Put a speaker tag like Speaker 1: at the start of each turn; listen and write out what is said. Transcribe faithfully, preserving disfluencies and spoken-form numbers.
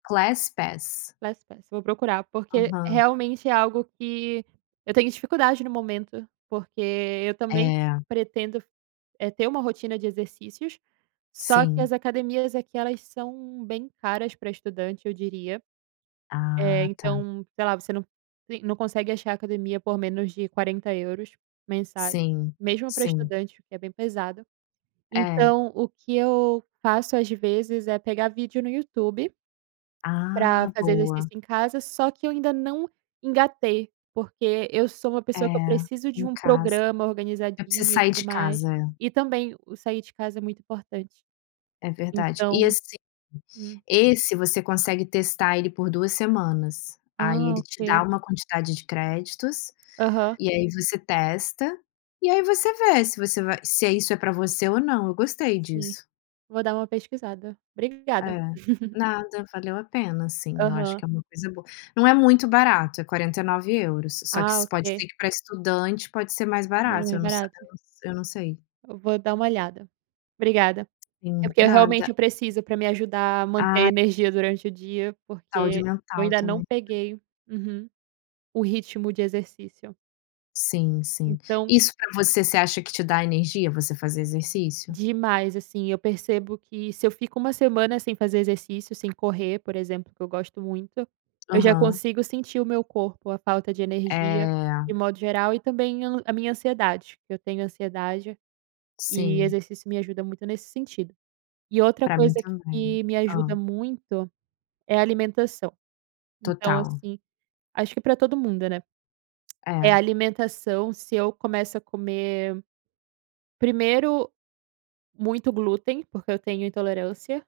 Speaker 1: Class pass.
Speaker 2: Class pass, vou procurar, porque
Speaker 1: Aham.
Speaker 2: realmente é algo que eu tenho dificuldade no momento, porque eu também
Speaker 1: É.
Speaker 2: pretendo, eh ter uma rotina de exercícios, só que
Speaker 1: Sim.
Speaker 2: as academias aqui elas são bem caras pra estudante, eu diria, eh,
Speaker 1: Ah, tá.
Speaker 2: então, sei lá, você não tem não consegue achar academia por menos de quarenta euros mensais,
Speaker 1: Sim,
Speaker 2: mesmo pra
Speaker 1: sim.
Speaker 2: estudante, o que é bem pesado,
Speaker 1: É.
Speaker 2: então, o que eu faço às vezes é pegar vídeo no YouTube pra
Speaker 1: Ah,
Speaker 2: fazer
Speaker 1: boa.
Speaker 2: exercício em casa, só que eu ainda não engatei, porque eu sou uma
Speaker 1: É,
Speaker 2: pessoa que eu preciso de
Speaker 1: em
Speaker 2: um
Speaker 1: casa.
Speaker 2: programa
Speaker 1: Eu preciso
Speaker 2: organizadinho e
Speaker 1: sair
Speaker 2: tudo
Speaker 1: de
Speaker 2: mais.
Speaker 1: casa, é.
Speaker 2: E também o sair de casa é muito importante.
Speaker 1: É verdade. E
Speaker 2: Então,
Speaker 1: assim,
Speaker 2: hum.
Speaker 1: esse você consegue testar ele por duas semanas, aí
Speaker 2: Ah,
Speaker 1: ele te dá
Speaker 2: ok.
Speaker 1: uma quantidade de créditos,
Speaker 2: Aham.
Speaker 1: e aí você testa, e aí você vê se você vai se é isso é para você ou não, eu gostei
Speaker 2: Sim,
Speaker 1: disso.
Speaker 2: vou dar uma pesquisada,
Speaker 1: É,
Speaker 2: obrigada.
Speaker 1: nada valeu a pena, assim, eu acho
Speaker 2: Aham.
Speaker 1: que é uma coisa boa. Não é muito barato, é quarenta e nove euros, só
Speaker 2: Ah,
Speaker 1: se pode
Speaker 2: ok.
Speaker 1: ser que para estudante pode ser mais
Speaker 2: Bem
Speaker 1: barato,
Speaker 2: mais
Speaker 1: eu não sa
Speaker 2: barato.
Speaker 1: eu não sei.
Speaker 2: Eu vou dar uma olhada, obrigada. É
Speaker 1: Sim,
Speaker 2: porque eu realmente
Speaker 1: nada.
Speaker 2: preciso pra me ajudar a manter
Speaker 1: Ah.
Speaker 2: energia durante o dia,
Speaker 1: A saúde
Speaker 2: porque eu
Speaker 1: mental
Speaker 2: ainda não
Speaker 1: também.
Speaker 2: peguei uhum, o ritmo de exercício.
Speaker 1: Sim, sim.
Speaker 2: Então
Speaker 1: Isso pra você você acha que te dá energia, você fazer exercício?
Speaker 2: Demais assim, eu percebo que se eu fico uma semana sem fazer exercício, sem correr, por exemplo, que eu gosto muito, eu já
Speaker 1: Aham.
Speaker 2: consigo sentir o meu corpo, a falta de energia
Speaker 1: Eh.
Speaker 2: de modo geral e também eu n a minha ansiedade, que eu tenho ansiedade, e
Speaker 1: Sim.
Speaker 2: exercício me ajuda muito nesse sentido. E outra
Speaker 1: Pra mim
Speaker 2: coisa
Speaker 1: também,
Speaker 2: que me ajuda
Speaker 1: hã.
Speaker 2: muito, é alimentação, então
Speaker 1: Total.
Speaker 2: assim, acho que pra todo mundo, né, é
Speaker 1: É.
Speaker 2: alimentação se eu começo a comer, primeiro muito glúten, porque eu tenho intolerância.